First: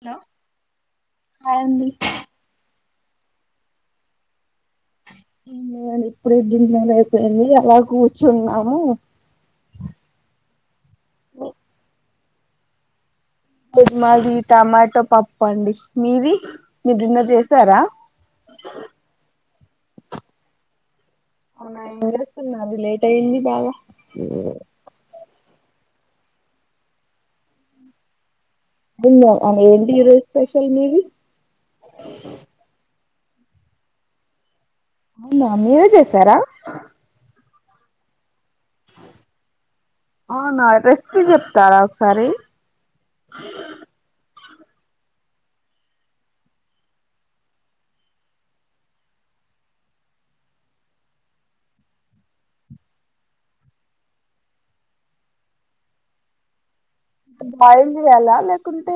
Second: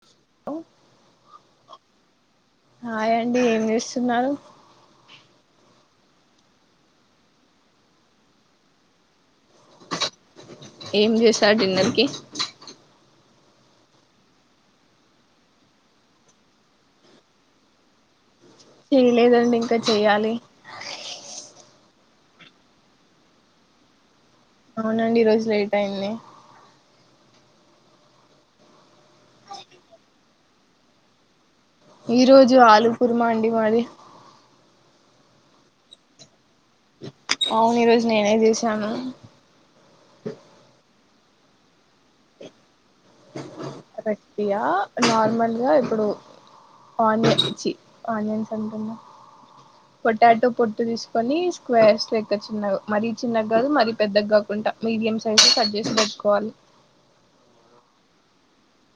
Hello hi అండి హాయండి ఏం చేస్తున్నారు ఏం లేదు అండి ఇప్పుడే డిన్నర్ అయిపోయింది అలా కూర్చున్నాము ఏం చేసారు డిన్నర్ కి మాది టమాటో పప్పు అండి మీది మీరున్నర్ చేసారా చేయలేదండి ఇంకా చెయ్యాలి అవున ఏం చేస్తున్నారు లేట్ అయింది బాగా అవునండి ఈ రోజు లేట్ అయింది డిన్నర్ ఏంటి ఈరోజు స్పెషల్ మీది ఈ రోజు ఆలు కుర్మా అండి మాది అవునా మీరే చేసారా అవును ఈరోజ నేనేచేసి నను కి చెప్తారా ఒకసారి అ యా నార్మల్గా ఇప్పుడు ఆనియన్ ఆనియన్స్ అంటున్నా పొటాటో పొట్టు తీసుకొని స్క్వేర్స్ లెక్క చిన్నగా మరీ చిన్న కాదు మరీ పెద్దగా కాకుండా మీడియం సైజ్ కట్ చేసి పెట్టుకోవాలి బాయిల్ చేయాలా లేకుంటే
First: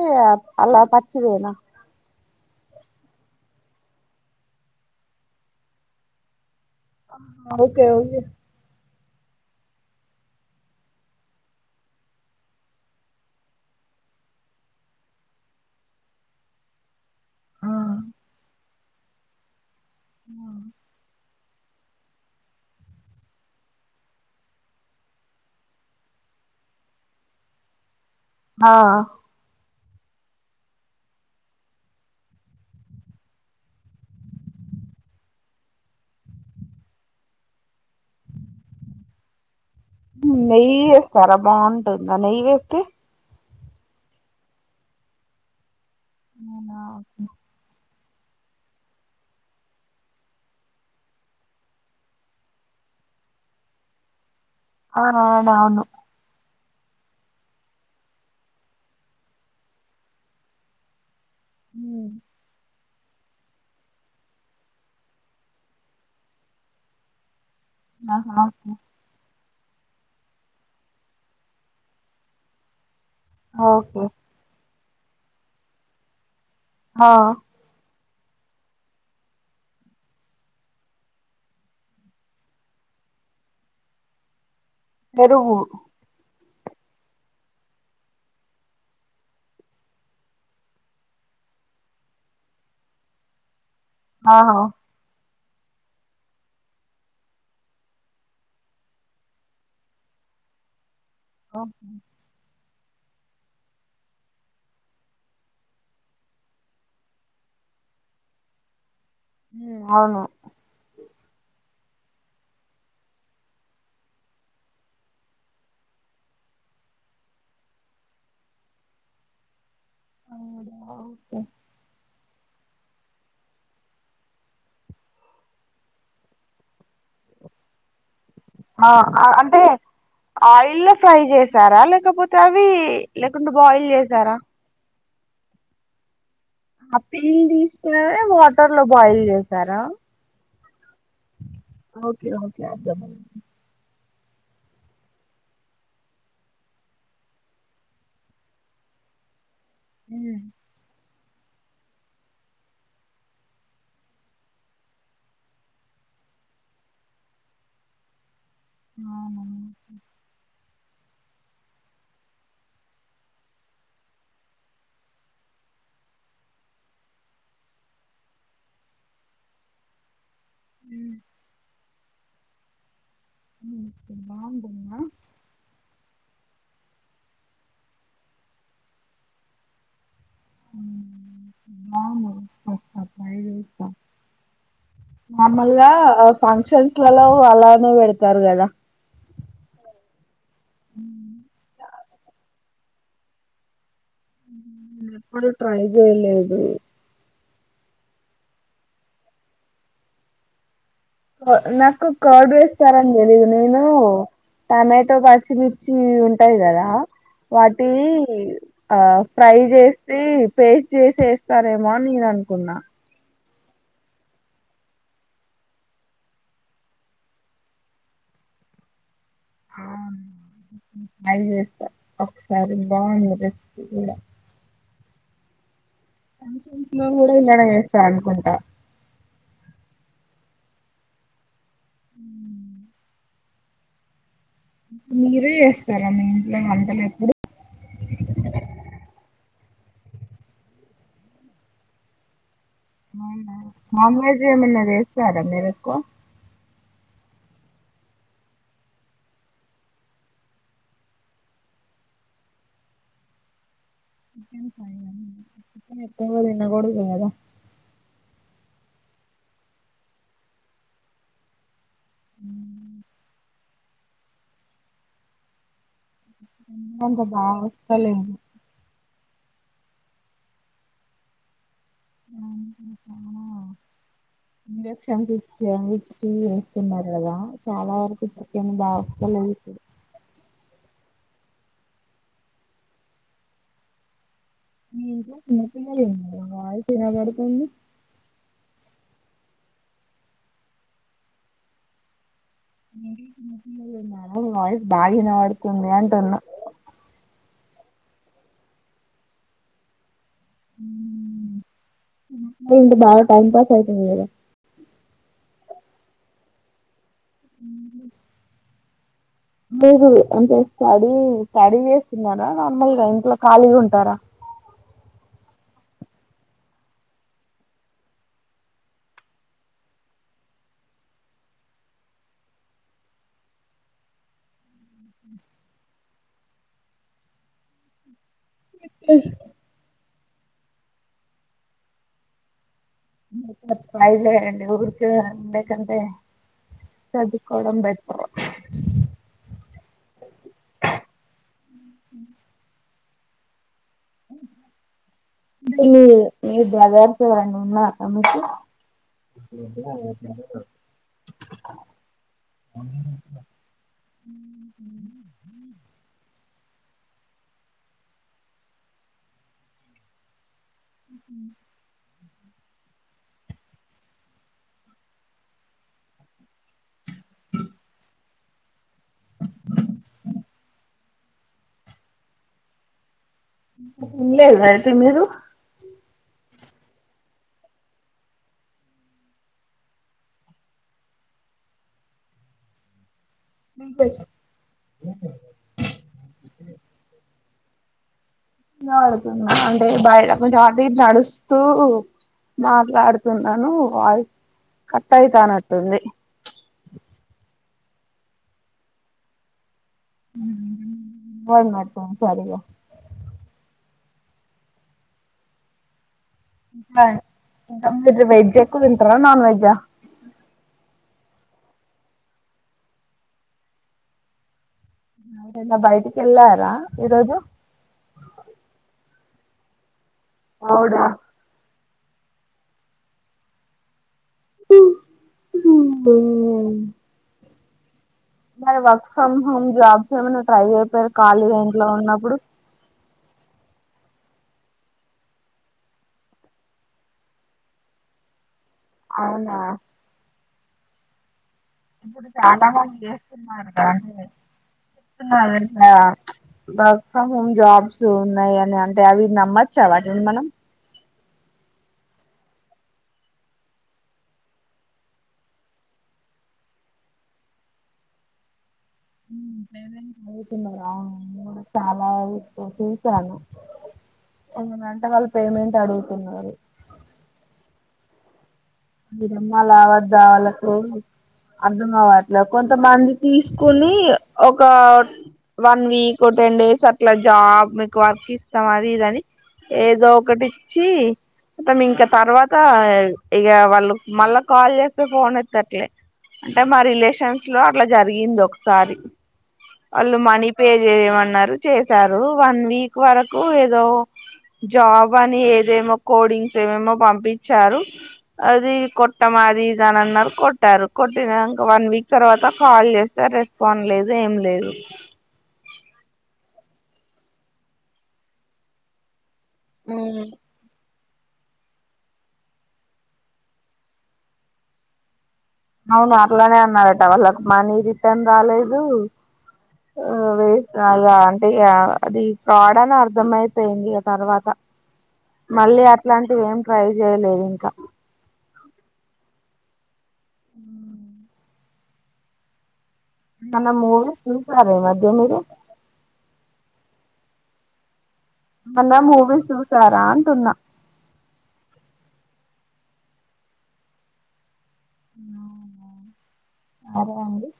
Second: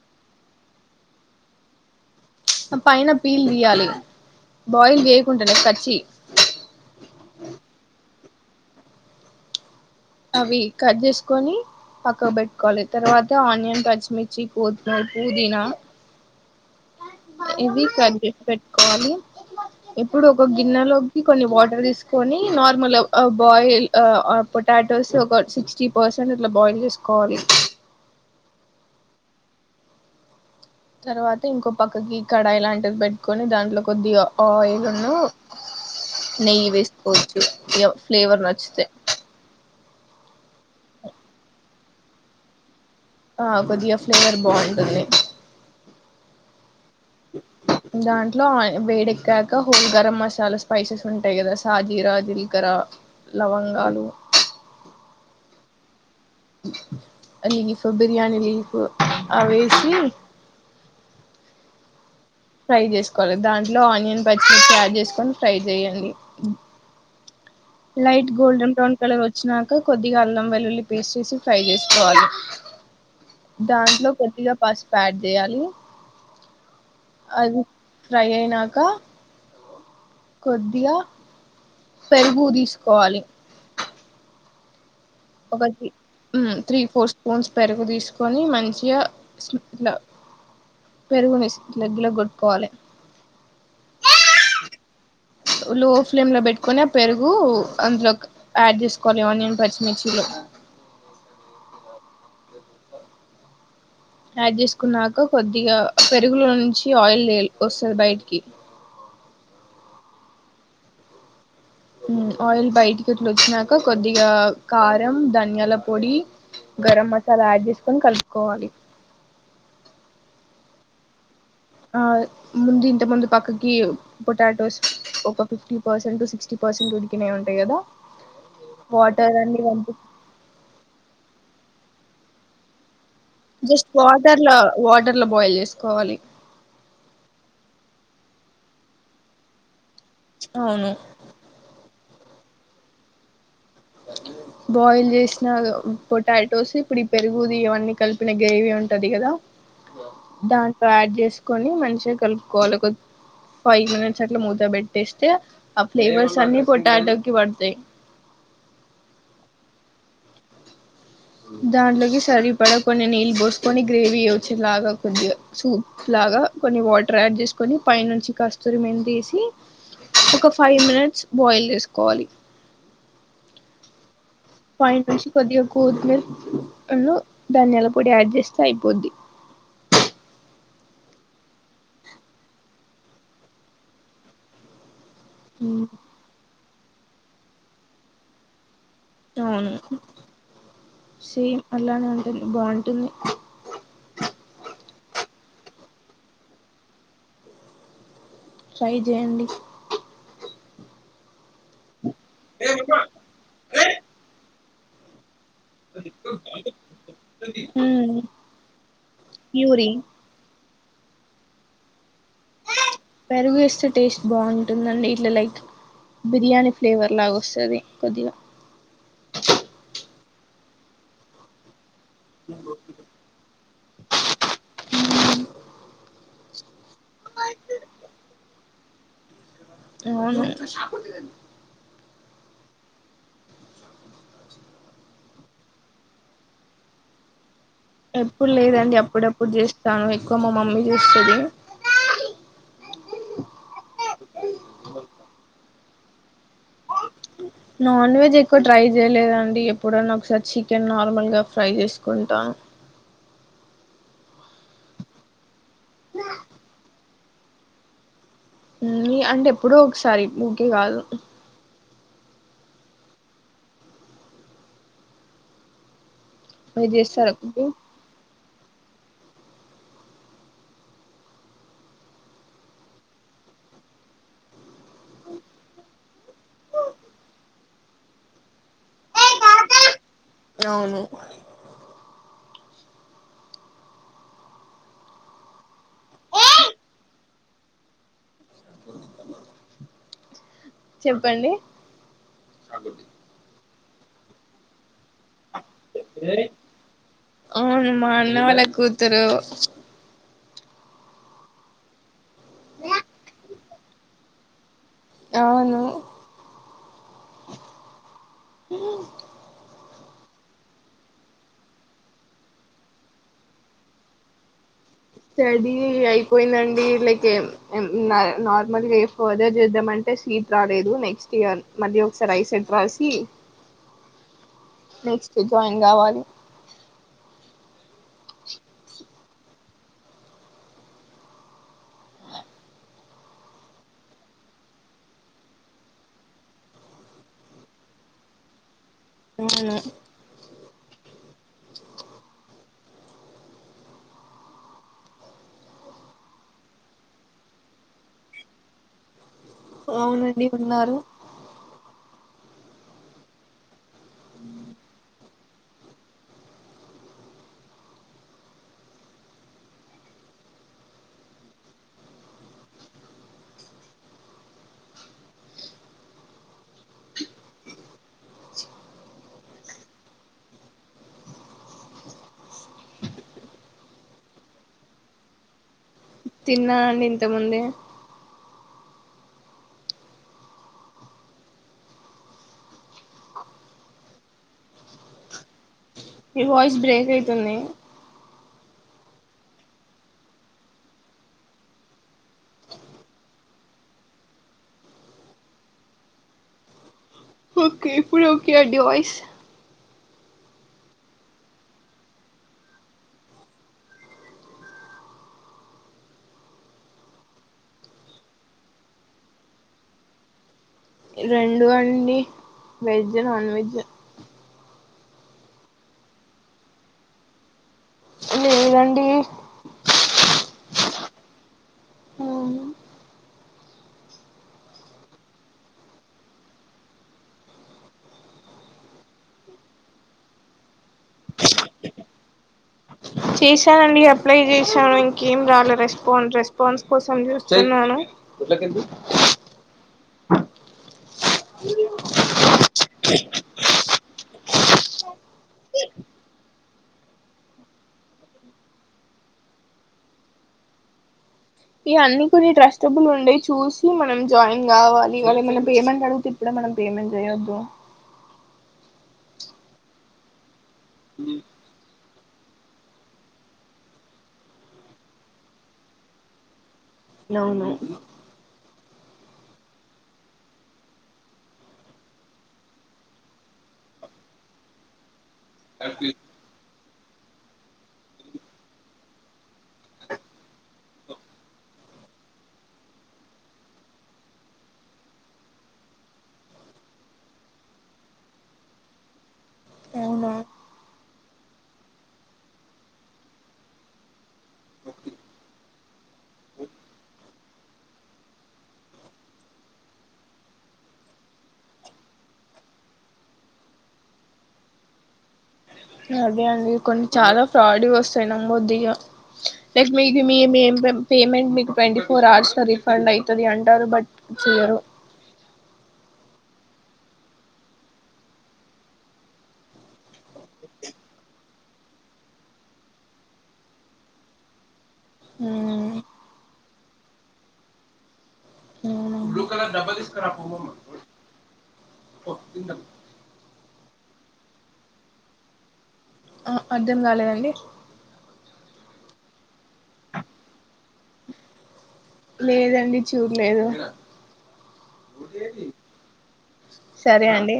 అలా పచ్చిదేనా ఆ పైన పీలు తీయాలి బాయిల్ చేయకుంటడానే పచ్చి ఓకే ఓకే అవి కట్ చేసుకొని పక్కకు పెట్టుకోవాలి తర్వాత ఆనియన్ పచ్చిమిర్చి కొత్తిమీర పుదీనా ఇవి కడిగ్ పెట్ కోవాలి ఇప్పుడు ఒక గిన్నెలోకి కొన్ని వాటర్ తీసుకొని నార్మల్ ఆ బాయిల్ ఆ పొటాటోస్ ఒక సిక్స్టీ పర్సెంట్ అట్లా బాయిల్ చేసుకోవాలి ఆ అ తర్వాత ఇంకో పక్కకి కడాయి లాంటిది పెట్టుకొని దాంట్లో కొద్దిగ ఆయిల్ ను నెయ్యి వేసుకోవచ్చు ఫ్లేవర్ నచ్చితే. హ్మ్ నెయ్యి వేస్తారా బాగుంటు దా నెయ్యి వేస్తే ఆ కొద్దిగా ఫ్లేవర్ బాగుంటుంది అవునా ఓకే. దాంట్లో ఆయిల్ వేడెక్కక హోల్ గరం మసాలా స్పైసెస్ ఉంటాయి కదా సాజీర జిలకర లవంగాలు ఆ అ అవును అవును లీఫ్ బిర్యానీ లీఫ్ అవేసి హ్మ్ ఫ్రై చేసుకోవాలి దాంట్లో ఆనియన్ పచ్చిమిర్చి యాడ్ చేసుకొని ఫ్రై చేయయండి లైట్ ఆహా ఓకే గోల్డెన్ బ్రౌన్ కలర్ వచ్ వేసినాక కొద్దిగా అల్లం వెల్లుల్లి పేస్ట్ వేసి ఫ్రై చేసుకోవాలి ఓకే. దాంట్లో కొద్దిగా పస్ప్ పు యాడ్ చేయాలి హ అది ఫ్రై అయినాక కొద్దిగ పెరుగు తీసుకోవాలి పెరుగు హ్మ్ త్రీ ఫోర్ స్పూన్స్ పెరుగు తీసుకొని మంచిగ ఇట్ల పెరుగు వేసు మిక్స్ లెగ్గులో కొట్టుకోవాలే ఆ హ లో ఫ్లేమ్ లో పెట్టుకొని ఆ పెరుగు అందులోకి యాడ్ చేసుకోలి ఆనియన్ పచ్చిమిర్చిలో ఆ యాడ్ చేసుకున్నాక కొద్దిగా పెరుగులో నుంచి ఆయిల్ లేల్ వస్తుంది బయటికి హ్మ్ అవును మ్ ఆయిల్ బయటికిట్లా వచ్చినాక కొద్దిగా కారం ధనియాలపొడి గరం మసాలా యాడ్ చేసుకొని కలుపుకోవాలి అవు వుక ఆ ముంది ఇంతకు ముందు పక్కకి పొటాటోస్ ఒక ఫిఫ్టీ పర్సెంట్, సిక్స్టీ పర్సెంట్ ఉడికినయి ఉంటాయి కదా. ఆ అ వాటర్ అంటే అన్ని పంపి ఆయిల్లొ ఫ్రై చేస్ తారా లేకపోతే అవీ జస్ట్ వాటర్ లో వాట్ టర్లో బాయిల్ చేసుకోవాలి ఆ పిల్ తీసుకునే వాటర్ లో బాయిల్ చేశారా? అవును ఓకే ఓకే అర్థం అయింది. బాయిల్ చేసిన పొటాటోస్ ఇప్పుడు ఈ పెరుగుది ఇవన్నీ కలిపిన గ్రేవీ ఉంటది కదా హ్మ్ దాంట్లో యాడ్ చేసు కొని మంచిగా కలుపుకోవాలి. ఒక ఫైవ్ మినిట్స్ అట్ల మూత పెట్టేస్తే, ఆ ఫ్లేవర్స్ అన్ని పొటాటోకిి పడ్తయి. అవునా దాంట్లోకి సరిపడ కొన్ని నీళ్ళు బోసుకొని గ్రేవీ వచ్చే లాగా కొద్దిగ సూప్ లాగ కొన్ని వాటర్ యాడ్ చేసుకొని పై నుంచి కస్తూరి మెంతి ఏసి, ఒక ఫైవ్ మినిట్స్ బాయిల్ చేసుకొ కొవాలి మ్మ్ పైంట్ నుంచి కోత్మీర్ ను ధనియాల పొడి యాడ్ చేస్తే అయిపోద్ది మ్మూ బావున్నయి చేస్తా ట్రై చేస్తా నార్మల్గా ఫంక్షన్స్ ట్లలో అలానే పెడుతారు కదా అవును సేమ్ అలానే ఉంటుంది బావు టుంది మ్మ్ ఎప్పుడు ట్రై చెయ్యలేదు. ట్రై చెయ్యండి అ నాకు కర్డ్ వేస్తారు అని తెలియదు నేను టమాటో ప చ్చి మిర్చి ఉంటాయి కదా, వాటి మ్మ్. ఆ ఫ్రై ప్యూరీ చేస్తే పే చేసి ఏస్తారేమో అని నేను అనుకున్నా. పెరుగు ఏస్తే టేస్ట్ బాగుంటుందండి ఇట్ల లైక్ బిర్యానీ ఫ్లేవర్ లాగా వస్తది కొద్దిగా. ఆ అది చేస్తా ఒకసారి బాగున్నదే [inaudible] ఫంక్షన్స్ లో కూడా ఇలానే చేస్తారనుకుంటా. అవును మీరే చేస్తారా మీ ఇంట్లో వంటలు ఎప్పుడు ఎప్పుడు లేదండి అప్పుడప్పుడు చేస్తా ఎక్కువ మా మమ్మీ చేస్తదీ. అవునా నాన్ వెజ్ ఏమన్నా చేస్తారా మీరు ఎక్కువ నాన్ వెజ్ ఎక్కువ ట్రై చేయలేదండి ఎప్పుడన్నా ఒకసారి చికెన్ నార్మల్గా ఫ్రై చేసుకుంటాను చ ఫై చన్ ఎ పోన్న కూడ పోదా [inaudible] నీ అంటే ఎప్పుడూ ఒకసారి ఊకే కాదు మీరు అంత చేస్తారా బాగా కుకింగ్ వస్తలే చాల ఇంజక్షన్ ఇచ్చి వేస్తున్నారు కదా చాలా వరకు చికెన్ బాగాలే అవును మీ ఇంట్లో చిన్న పిల్లలు ఉన్నారా వాయిస్ వినపడుతుంది చెప్పండి ఉ వావ్ వాయిస్ బాగా వినవాడు తుంది అంటున్న అవును మా అన్న వాళ్ళ కూతురు ఉంటే బాగా టైంపాస్ ఐతది కదా అవును ఉం మీరు అంటే స్టడీ స్టడీ చేస్తున్నారా నార్మల్ గా ఇంట్ల కాలిగా ఉంటారా స్టడీ అయిపోయిందండి లైక్ నార్మల్గా ఫర్ దర్ చేద్దామంటే సీట్ రాలేదు నెక్స్ట్ ఇయర్ మళ్ళీ ఒకసారి ఐసెట్ రాసి నెక్స్ట్ జాయిన్ కావాలి ఉ మాయేలే అండి ఊర్కి అకంతే చదుకోడం బెట్టరు అవును ఏ మీ బజార్ కు ఎవ్వరన్నా ఉన్నారా మీకు ఉన్నారు చదువు అవునండి తున్నారు ఉన్నారు తిన్లేదా అయితే మీరు తిన్నాను అండి ఇంత ముందే ఉమ్ బెచు మీ వాయిస్ బ్రేక్ అయితుంది ఆడుతున్నా అంటే బయట కొంచెం అటు ఇటు నడుస్తూ మాట్లాడుతున్నాను వాయిస్ కట్ ఐత నట్టుంది ఓకే ఇప్పుడు ఓకే అండి వయిస్ వాన ఆతాంది సడిగా మా వెజ్ ఎక్కువ తింటారా నాన్ వెజా రెండు అండి వెజ్ నాన్ వెజ్ అంటే నా బయటికి ఏలారా ఈ రోజు లేదండి అవుడా మరి వర్క్ ఫ్రమ్ హోమ్ జాబ్స్ ఏమన్నా ట్రై చేయ పోయారు ఖాళీగా ఇంట్లో ఉన్నప్పుడు చేశానండి అప్లై చేశాను ఇంకేం రాలే రెస్పా రెస్పాన్స్ కోసం చూస్తున్నాను అవునా ఇప్పుడు చాలా మంది చేస్తున్నారు వర్క్ ఫ్రమ్ హోమ్ జాబ్స్ ఉన్నాయి అని అంటే అవి నమ్మచ్చా వాటి మనం ఈ అన్ని కొన్ని ట్రస్టబులు ఉండేయి చూసి మనం జాయిన్ కావాలి వాళ్లు ఏమైనా పేమెంట్ అడిగితే ఇప్పుడే మనం పేమెంట్ చేయొద్దు పేమెంట్ అడుగుతున్నారా ఉమ్ అలా చూసాను కొన్ని గంట వాళ్ళు పేమెంట్ అడుగుతున్నారు నవునాయ్ మీదమ్మా వద్ద్ వాళ్ళకు అర్ధం కావట్లే కొంతమంది తీసుకుని ఒక వన్ వీక్ టెన్ డేస్ [unintelligible] ఇట్లా జాబ్ మీకు వర్క్ ఇస్తాం అది ఇద అని ఏదో ఒకటి ఇచ్చి ఇంకా తర్వాత ఇక [unintelligible] వాళ్ మళ్ళా కాల్ చేస్తే ఫోన్ ఎత్తట్లే అంటే మా రిలేషన్స్ లో అట్లా జరిగింది ఒకసారి అలు అవునా మనీ పేజ ఏమన్నారు చేశారు వన్ వీక్ వరకు ఏదో జాబ్ అని ఏదేమో కోడింగ్స్ ఏమేమో పంపించారు అది కొట్టమాది అది ఇది అన్నారు కొట్టారు కొట్టినాంక వన్ వీక్ తర్వాత కాల్ చేస్తే రెస్పాండ్ లేదు ఏం లేదు అదే అండి కొన్ని చాలా ఫ్రాడ్ వస్తాయి నమదు ఇగ కొద్దిగా [unintelligible] పేమెంట్ మీకు ట్వంటీ ఫోర్ అవర్స్లో రీఫండ్ అవుతుంది అంటారు బట్ చేయరు అవును అట్లానే అన్నారట వాళ్ళకు మనీ రిటర్న్ రాలేదు వేస్ట్ అ అంటే అది ఫ్రాడ్ అని అర్ధ అయిపోయింది ఆ తర్వాత మళ్ళీ అట్లాంటివి ఏం ట్రై చేయలేదు ఇంకా [unintelligible] [unintelligible] తన [unintelligible] చూసారా ఈ మధ్య మీరు అర్థం కాలేదండి అన్న మూవీ చూసారా అంటున్నా లేదండి చూడలేదు సరే అండి